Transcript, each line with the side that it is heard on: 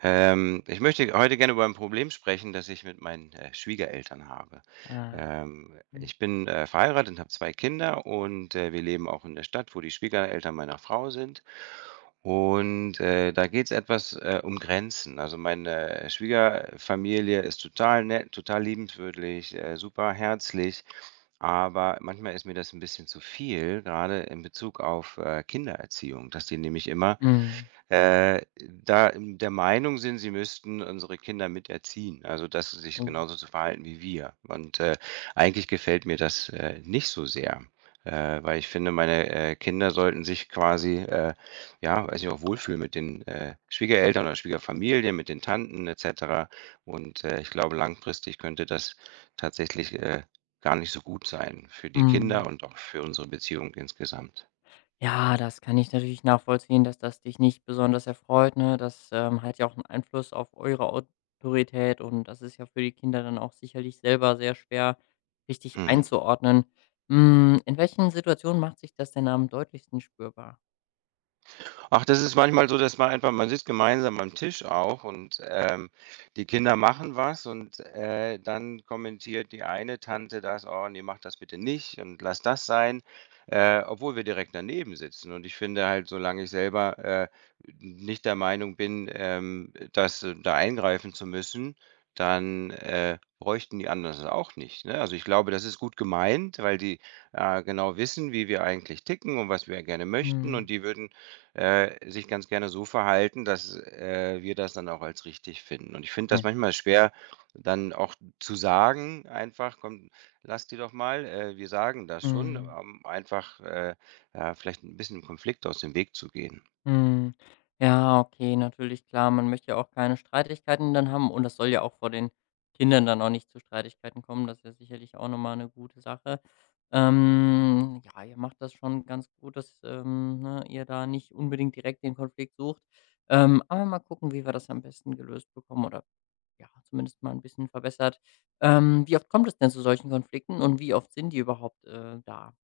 right: Ich möchte heute gerne über ein Problem sprechen, das ich mit meinen Schwiegereltern habe.
left: Ah,
right: Ähm,
left: mhm,
right: ich bin verheiratet und habe zwei Kinder und wir leben auch in der Stadt, wo die Schwiegereltern meiner Frau sind. Und da geht es etwas um Grenzen. Also meine Schwiegerfamilie ist total nett, total liebenswürdig, super herzlich. Aber manchmal ist mir das ein bisschen zu viel, gerade in Bezug auf Kindererziehung, dass die nämlich immer
left: mhm,
right: da in der Meinung sind, sie müssten unsere Kinder miterziehen, also, dass sie sich
left: oh,
right: genauso zu verhalten wie wir. Und eigentlich gefällt mir das nicht so sehr, weil ich finde, meine Kinder sollten sich quasi, ja, weiß nicht, auch wohlfühlen mit den Schwiegereltern oder Schwiegerfamilie, mit den Tanten et cetera. Und ich glaube, langfristig könnte das tatsächlich gar nicht so gut sein für die Kinder
left: mhm.
right: und auch für unsere Beziehung insgesamt.
left: Ja, das kann ich natürlich nachvollziehen, dass das dich nicht besonders erfreut, ne? Das hat ja auch 'n Einfluss auf eure Autorität und das ist ja für die Kinder dann auch sicherlich selber sehr schwer richtig
right: Mhm.
left: einzuordnen. Hm, in welchen Situationen macht sich das denn am deutlichsten spürbar?
right: Ach, das ist manchmal so, dass man einfach man sitzt gemeinsam am Tisch auch und, die Kinder machen was und, dann kommentiert die eine Tante das: „Oh ne, mach das bitte nicht und lass das sein", obwohl wir direkt daneben sitzen. Und ich finde halt, solange ich selber nicht der Meinung bin, dass da eingreifen zu müssen, dann bräuchten die anderen das auch nicht, ne? Also, ich glaube, das ist gut gemeint, weil die genau wissen, wie wir eigentlich ticken und was wir gerne möchten
left: Mhm,
right: und die würden sich ganz gerne so verhalten, dass wir das dann auch als richtig finden. Und ich finde
left: mhm,
right: das manchmal schwer, dann auch zu sagen einfach: „Komm, lass die doch mal, wir sagen das schon",
left: mhm.
right: einfach, ja, vielleicht ein bisschen Konflikt aus dem Weg zu gehen.
left: Mhm. Ja, okay, natürlich, klar. Man möchte ja auch keine Streitigkeiten dann haben und das soll ja auch vor den Kindern dann auch nicht zu Streitigkeiten kommen. Das ist ja sicherlich auch noch mal 'ne gute Sache. Ja, ihr macht das schon ganz gut, dass, ne, ihr da nicht unbedingt direkt den Konflikt sucht. Aber mal gucken, wie wir das am besten gelöst bekommen oder, ja, zumindest mal ein bisschen verbessert. Wie oft kommt es denn zu solchen Konflikten und wie oft sind die überhaupt, da?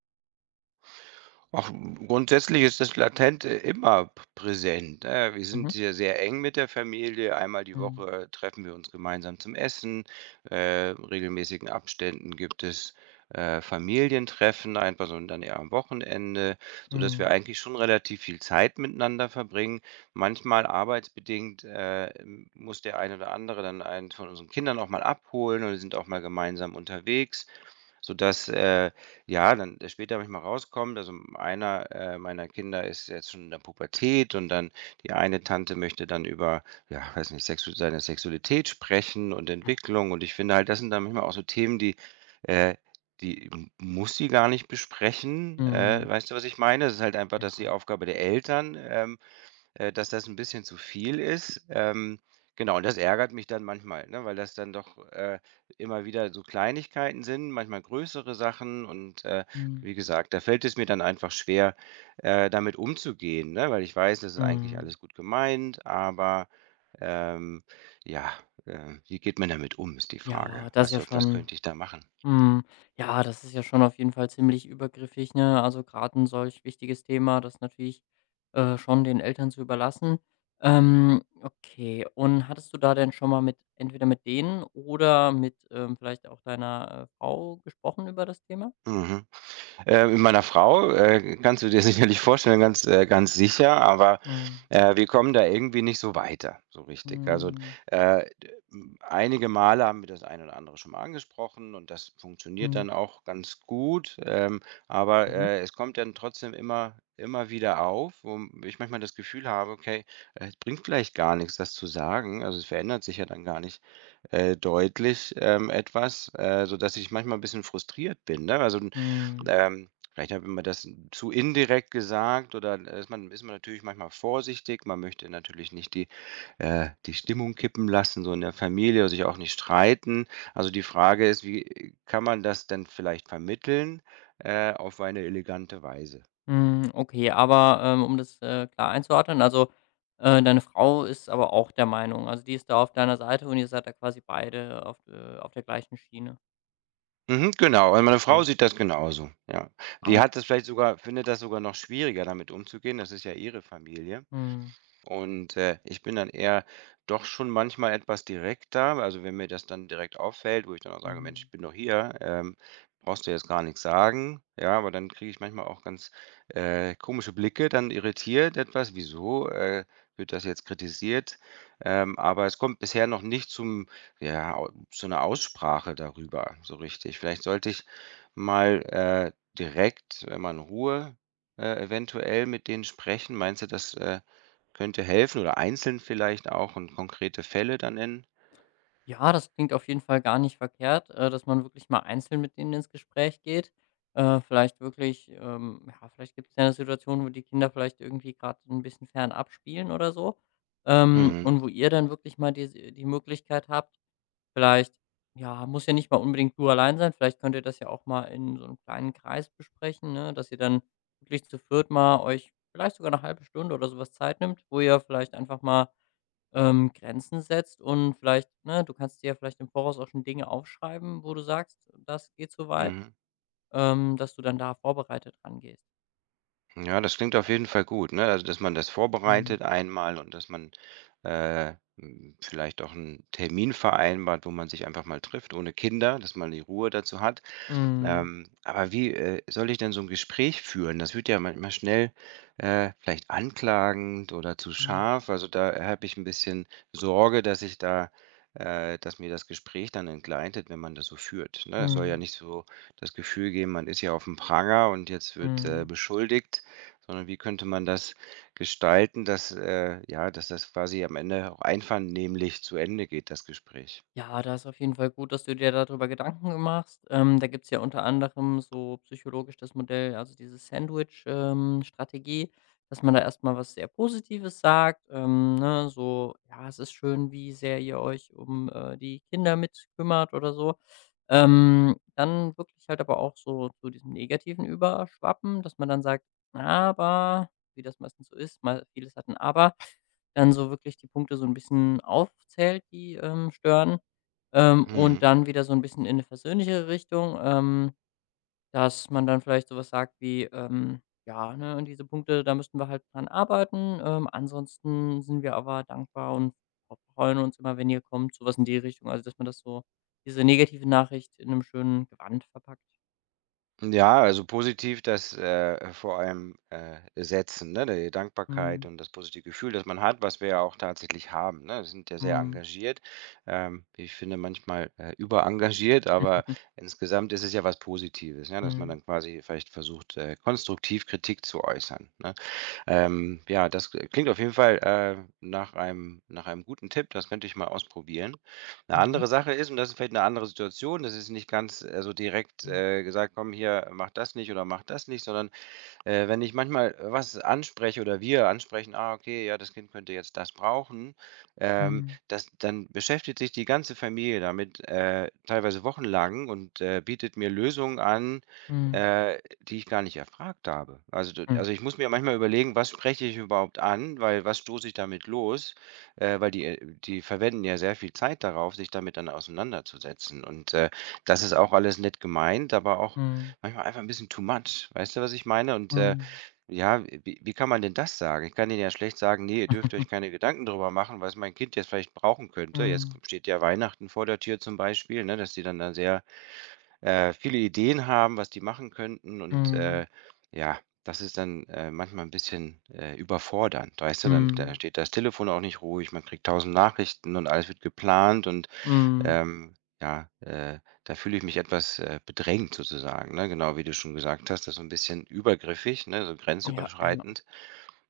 right: Ach, grundsätzlich ist das latente immer p präsent, ne? Wir
left: Mhm.
right: sind hier sehr eng mit der Familie. Einmal die
left: Mhm.
right: Woche treffen wir uns gemeinsam zum Essen. In regelmäßigen Abständen gibt es Familientreffen, einfach so und dann eher am Wochenende, sodass
left: Mhm.
right: wir eigentlich schon relativ viel Zeit miteinander verbringen. Manchmal arbeitsbedingt muss der eine oder andere dann einen von unseren Kindern auch mal abholen oder sind auch mal gemeinsam unterwegs, sodass, ja, dann später habe ich mal rauskommen, also m einer meiner Kinder ist jetzt schon in der Pubertät und dann die eine Tante möchte dann über, ja, weiß nicht, Sexu seine Sexualität sprechen und Entwicklung und ich finde halt, das sind dann manchmal auch so Themen, die, äh die m muss sie gar nicht besprechen.
left: Mhm.
right: Weißt du, was ich meine? Das ist halt einfach, das ist die
left: Ja.
right: Aufgabe der Eltern, dass das ein bisschen zu viel ist. Genau, und das ärgert mich dann manchmal, ne, weil das dann doch immer wieder so Kleinigkeiten sind, manchmal größere Sachen und
left: Mhm.
right: wie gesagt, da fällt es mir dann einfach schwer damit umzugehen, ne, weil ich weiß, das ist eigentlich
left: Mhm.
right: alles gut gemeint, aber, ähm, ja, wie geht man damit um, ist die Frage.
left: Ja, das ist
right: Was
left: ja
right: So was könnte ich da machen?
left: mhm. Schon auf jeden Fall ziemlich übergriffig, ne? Also, gerade ein solch wichtiges Thema, das natürlich, schon den Eltern zu überlassen. Okay, und hattest du da denn schon mal mit entweder mit denen oder mit, vielleicht auch deiner, Frau gesprochen über das Thema?
right: Mhm. Mit meiner Frau kannst du dir sicherlich vorstellen, ganz sicher, aber,
left: Mhm.
right: wir kommen da irgendwie nicht so weiter, so richtig. Also,
left: Mhm.
right: einige Male haben wir das eine oder andere schon mal angesprochen und das funktioniert
left: Mhm.
right: dann auch ganz gut, aber,
left: Mhm.
right: es kommt dann trotzdem immer wieder auf, wo ich manchmal das Gefühl habe: „Okay, es bringt vielleicht gar nichts, das zu sagen." Also, es verändert sich ja dann gar nicht deutlich, etwas, sodass ich manchmal ein bisschen frustriert bin, ne? Also,
left: Mhm.
right: ähm, vielleicht hat man das zu indirekt gesagt oder ist man natürlich manchmal vorsichtig. Man möchte natürlich nicht die Stimmung kippen lassen, so in der Familie, oder sich auch nicht streiten. Also, die Frage ist, wie kann man das denn vielleicht vermitteln auf eine elegante Weise?
left: Hm, okay, aber, um das, klar einzuordnen, also, deine Frau ist aber auch der Meinung also, die ist da auf deiner Seite und ihr seid da quasi beide auf der gleichen Schiene?
right: Mhm, genau. Und meine Frau
left: Okay.
right: sieht das genauso, ja. Die
left: Ah.
right: hat das vielleicht sogar findet das sogar noch schwieriger, damit umzugehen. Das ist ja ihre Familie.
left: Mhm,
right: Und ich bin dann eher doch schon manchmal etwas direkter. Also, wenn mir das dann direkt auffällt, wo ich dann auch sage: „Mensch,
left: mhm.
right: ich bin doch hier, brauchst du jetzt gar nichts sagen." Ja, aber dann kriege ich manchmal auch ganz komische Blicke, dann irritiert etwas: „Wieso wird das jetzt kritisiert?" Aber es kommt bisher noch nicht zum ja, au zu 'ner Aussprache darüber so richtig. Vielleicht sollte ich mal äh, direkt, wenn man Ruhe eventuell mit denen sprechen. Meinst du, das könnte helfen oder einzeln vielleicht auch und konkrete Fälle dann nennen.
left: Ja, das klingt auf jeden Fall gar nicht verkehrt, dass man wirklich mal einzeln mit denen ins Gespräch geht. Vielleicht wirklich ja, vielleicht gibt es ja eine Situation, wo die Kinder vielleicht irgendwie gerade ein bisschen fern abspielen oder so, und
right: Mhm,
left: wo ihr dann wirklich mal die Möglichkeit habt. Vielleicht ja, muss ja nicht mal unbedingt du allein sein. Vielleicht könnt ihr das ja auch mal in so einem kleinen Kreis besprechen, ne, dass ihr dann wirklich zu viert mal euch vielleicht sogar eine halbe Stunde oder sowas Zeit nimmt, wo ihr vielleicht einfach mal, Grenzen setzt und vielleicht ne, du kannst dir ja vielleicht im Voraus auch schon Dinge aufschreiben, wo du sagst: „Das geht so weit“,
right: mhm.
left: dass du dann da vorbereitet rangehst.
right: Ja, das klingt auf jeden Fall gut, ne? Also, dass man das
left: Mhm.
right: vorbereitet einmal und dass man vielleicht auch einen Termin vereinbart, wo man sich einfach mal trifft ohne Kinder, dass man die Ruhe dazu hat.
left: Mhm.
right: Aber wie soll ich denn so ein Gespräch führen? Das wird ja manchmal schnell vielleicht anklagend oder zu
left: Mhm.
right: scharf. Also, da habe ich ein bisschen Sorge, dass ich da dass mir das Gespräch dann entgleitet, wenn man das so führt, ne? Es soll ja
left: Mhm.
right: nicht so das Gefühl geben, man ist ja auf dem Pranger und jetzt wird
left: Mhm.
right: beschuldigt, sondern wie könnte man das gestalten, dass das quasi am Ende auch einvernehmlich zu Ende geht, das Gespräch?
left: Ja, da ist auf jeden Fall gut, dass du dir darüber Gedanken machst. Da gibt es ja unter anderem so psychologisch das Modell, also diese Sandwich-Strategie, dass man da erstmal was sehr Positives sagt. Ne, so, ja, es ist schön, wie sehr ihr euch um die Kinder mitkümmert oder so. Dann wirklich halt aber auch so zu diesem Negativen überschwappen, dass man dann sagt, aber, wie das meistens so ist, mal vieles hat ein Aber, dann so wirklich die Punkte so ein bisschen aufzählt, die stören und
right: Mhm.
left: dann wieder so ein bisschen in eine versöhnlichere Richtung, dass man dann vielleicht sowas sagt wie, „Ja, ne, an diese Punkte, da müssten wir halt dran arbeiten. Ansonsten sind wir aber dankbar und freuen uns immer, wenn ihr kommt.“ Sowas in die Richtung. Also, dass man das so diese negative Nachricht in einem schönen Gewand verpackt.
right: Ja, also positiv das vor allem setzen, ne? Die Dankbarkeit
left: Mhm.
right: und das positive Gefühl, das man hat, was wir ja auch tatsächlich haben, ne? Wir sind ja
left: Mhm.
right: sehr
left: Mhm.
right: engagiert. Ich finde manchmal überengagiert, aber insgesamt ist es ja was Positives, ja, dass man dann quasi vielleicht versucht konstruktiv Kritik zu äußern, ne? Ja, das klingt auf jeden Fall nach einem guten Tipp, das könnte ich mal ausprobieren. Eine
left: Mhm.
right: andere Sache ist und das ist vielleicht eine andere Situation, das ist nicht ganz so direkt
left: Mhm.
right: gesagt: „Komm hier, mach das nicht oder mach das nicht", sondern wenn ich manchmal was anspreche oder wir ansprechen: „Ah, okay, ja, das Kind könnte jetzt das brauchen",
left: Mhm.
right: das dann beschäftigt sich die ganze Familie damit teilweise wochenlang und bietet mir Lösungen an
left: Mhm.
right: die ich gar nicht erfragt habe. Also, ich muss mir manchmal überlegen, was spreche ich überhaupt an, weil was stoße ich damit los? Weil die verwenden ja sehr viel Zeit darauf, sich damit dann auseinanderzusetzen und das ist auch alles nett gemeint, aber auch
left: Mhm.
right: manchmal einfach ein bisschen too much. Weißt du, was ich meine? Und
left: Mhm.
right: ja, wie kann man denn das sagen? Ich kann denen ja schlecht sagen:
left: Mhm. Mhm. Mhm.
right: nee, ihr dürft
left: Mhm. Mhm.
right: euch keine Gedanken drüber machen, was mein Kind jetzt vielleicht brauchen könnte." Jetzt k steht ja Weihnachten vor der Tür zum Beispiel, ne, dass die dann da sehr viele Ideen haben, was die machen könnten und ja, das ist dann manchmal ein bisschen überfordernd, weißt du? Dann da steht das Telefon auch nicht ruhig, man kriegt tausend Nachrichten und alles wird geplant und ähm, ja, da fühle ich mich etwas bedrängt sozusagen, ne? Genau, wie du schon gesagt hast, das so ein bisschen übergriffig, ne, so
left: Ja, ja,
right: grenzüberschreitend.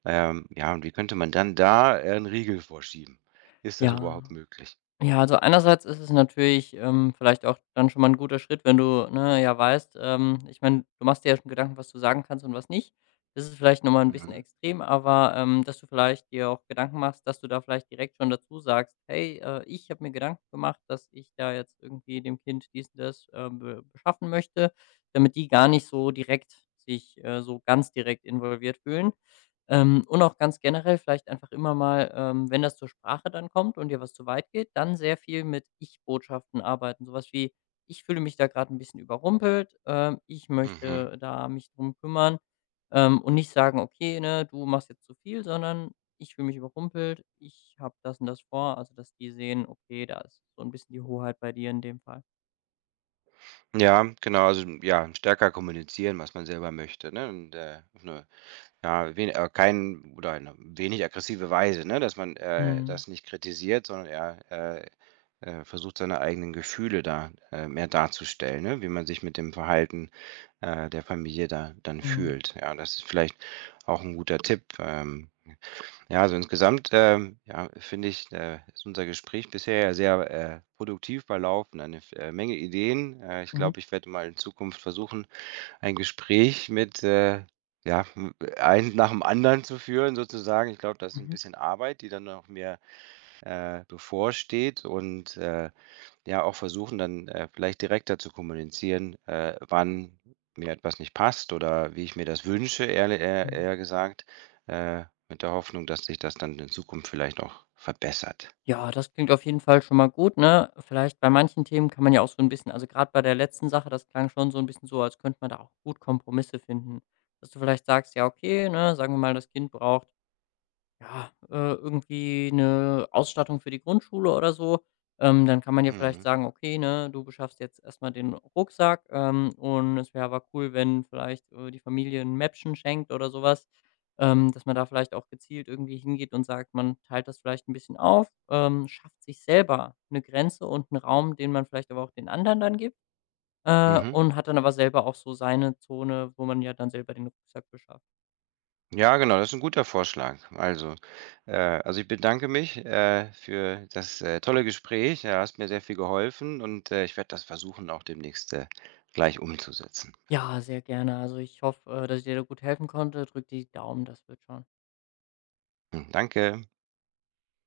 right: Ja, und wie könnte man dann da 'n Riegel vorschieben? Ist das
left: ja.
right: überhaupt möglich?
left: Ja, also einerseits ist es natürlich, vielleicht auch dann schon mal ein guter Schritt, wenn du, ne, ja weißt, ich meine, du machst dir ja schon Gedanken, was du sagen kannst und was nicht. Das ist vielleicht noch mal 'n bisschen
right: Mhm.
left: extrem, aber, dass du vielleicht dir auch Gedanken machst, dass du da vielleicht direkt schon dazu sagst: „Hey, ich habe mir Gedanken gemacht, dass ich da jetzt irgendwie dem Kind dies und das, be beschaffen möchte“, damit die gar nicht so direkt sich, so ganz direkt involviert fühlen. Und auch ganz generell vielleicht einfach immer mal, wenn das zur Sprache dann kommt und dir was zu weit geht, dann sehr viel mit Ich-Botschaften arbeiten. Sowas wie: „Ich fühle mich da gerade ein bisschen überrumpelt, ich
right: Mhm.
left: möchte da mich drum kümmern.“ Und nicht sagen: „Okay, ne, du machst jetzt zu viel“, sondern: „Ich fühle mich überrumpelt, ich habe das und das vor.“ Also, dass die sehen, okay, da ist so ein bisschen die Hoheit bei dir in dem Fall.
right: Ja, genau, also, ja, stärker kommunizieren, was man selber möchte, ne, und auf 'ne, ja, wen kein oder eine wenig aggressive Weise, ne, dass man
left: Mhm.
right: das nicht kritisiert, sondern eher, versucht, seine eigenen Gefühle da mehr darzustellen, ne? Wie man sich mit dem Verhalten der Familie da dann
left: Mhm.
right: fühlt. Ja, das ist vielleicht auch ein guter Tipp. Ja, also insgesamt, ja, finde ich ist unser Gespräch bisher ja sehr produktiv verlaufen, eine Menge Ideen. Ich
left: Mhm.
right: glaube, ich werde mal in Zukunft versuchen, ein Gespräch mit ja, m eins nach dem anderen zu führen sozusagen. Ich glaube, das ist ein
left: Mhm.
right: bisschen Arbeit, die dann noch mehr bevorsteht und, ja, auch versuchen dann vielleicht direkter zu kommunizieren wann mir etwas nicht passt oder wie ich mir das wünsche, ehrlich eher
left: Mhm.
right: eher gesagt, mit der Hoffnung, dass sich das dann in Zukunft vielleicht auch verbessert.
left: Ja, das klingt auf jeden Fall schon mal gut, ne? Vielleicht bei manchen Themen kann man ja auch so ein bisschen also, gerade bei der letzten Sache, das klang schon so ein bisschen so, als könnte man da auch gut Kompromisse finden. Dass du vielleicht sagst: „Ja, okay, ne, sagen wir mal, das Kind braucht“ ja, irgendwie eine Ausstattung für die Grundschule oder so. Dann kann man ja vielleicht
right: Mhm.
left: sagen: „Okay, ne, du beschaffst jetzt erst mal den Rucksack, und es wäre aber cool, wenn vielleicht, die Familie ein Mäppchen schenkt“ oder sowas. Dass man da vielleicht auch gezielt irgendwie hingeht und sagt, man teilt das vielleicht ein bisschen auf, schafft sich selber eine Grenze und einen Raum, den man vielleicht aber auch den anderen dann gibt,
right: Mhm.
left: und hat dann aber selber auch so seine Zone, wo man ja dann selber den Rucksack beschafft.
right: Ja, genau, das ist ein guter Vorschlag. Also, äh ich bedanke mich für das tolle Gespräch. Ja, hast mir sehr viel geholfen und ich werde das versuchen, auch demnächst gleich umzusetzen.
left: Ja, sehr gerne. Also ich hoffe, dass ich dir da gut helfen konnte. Drück die Daumen, das wird schon.
right: Mhm, danke.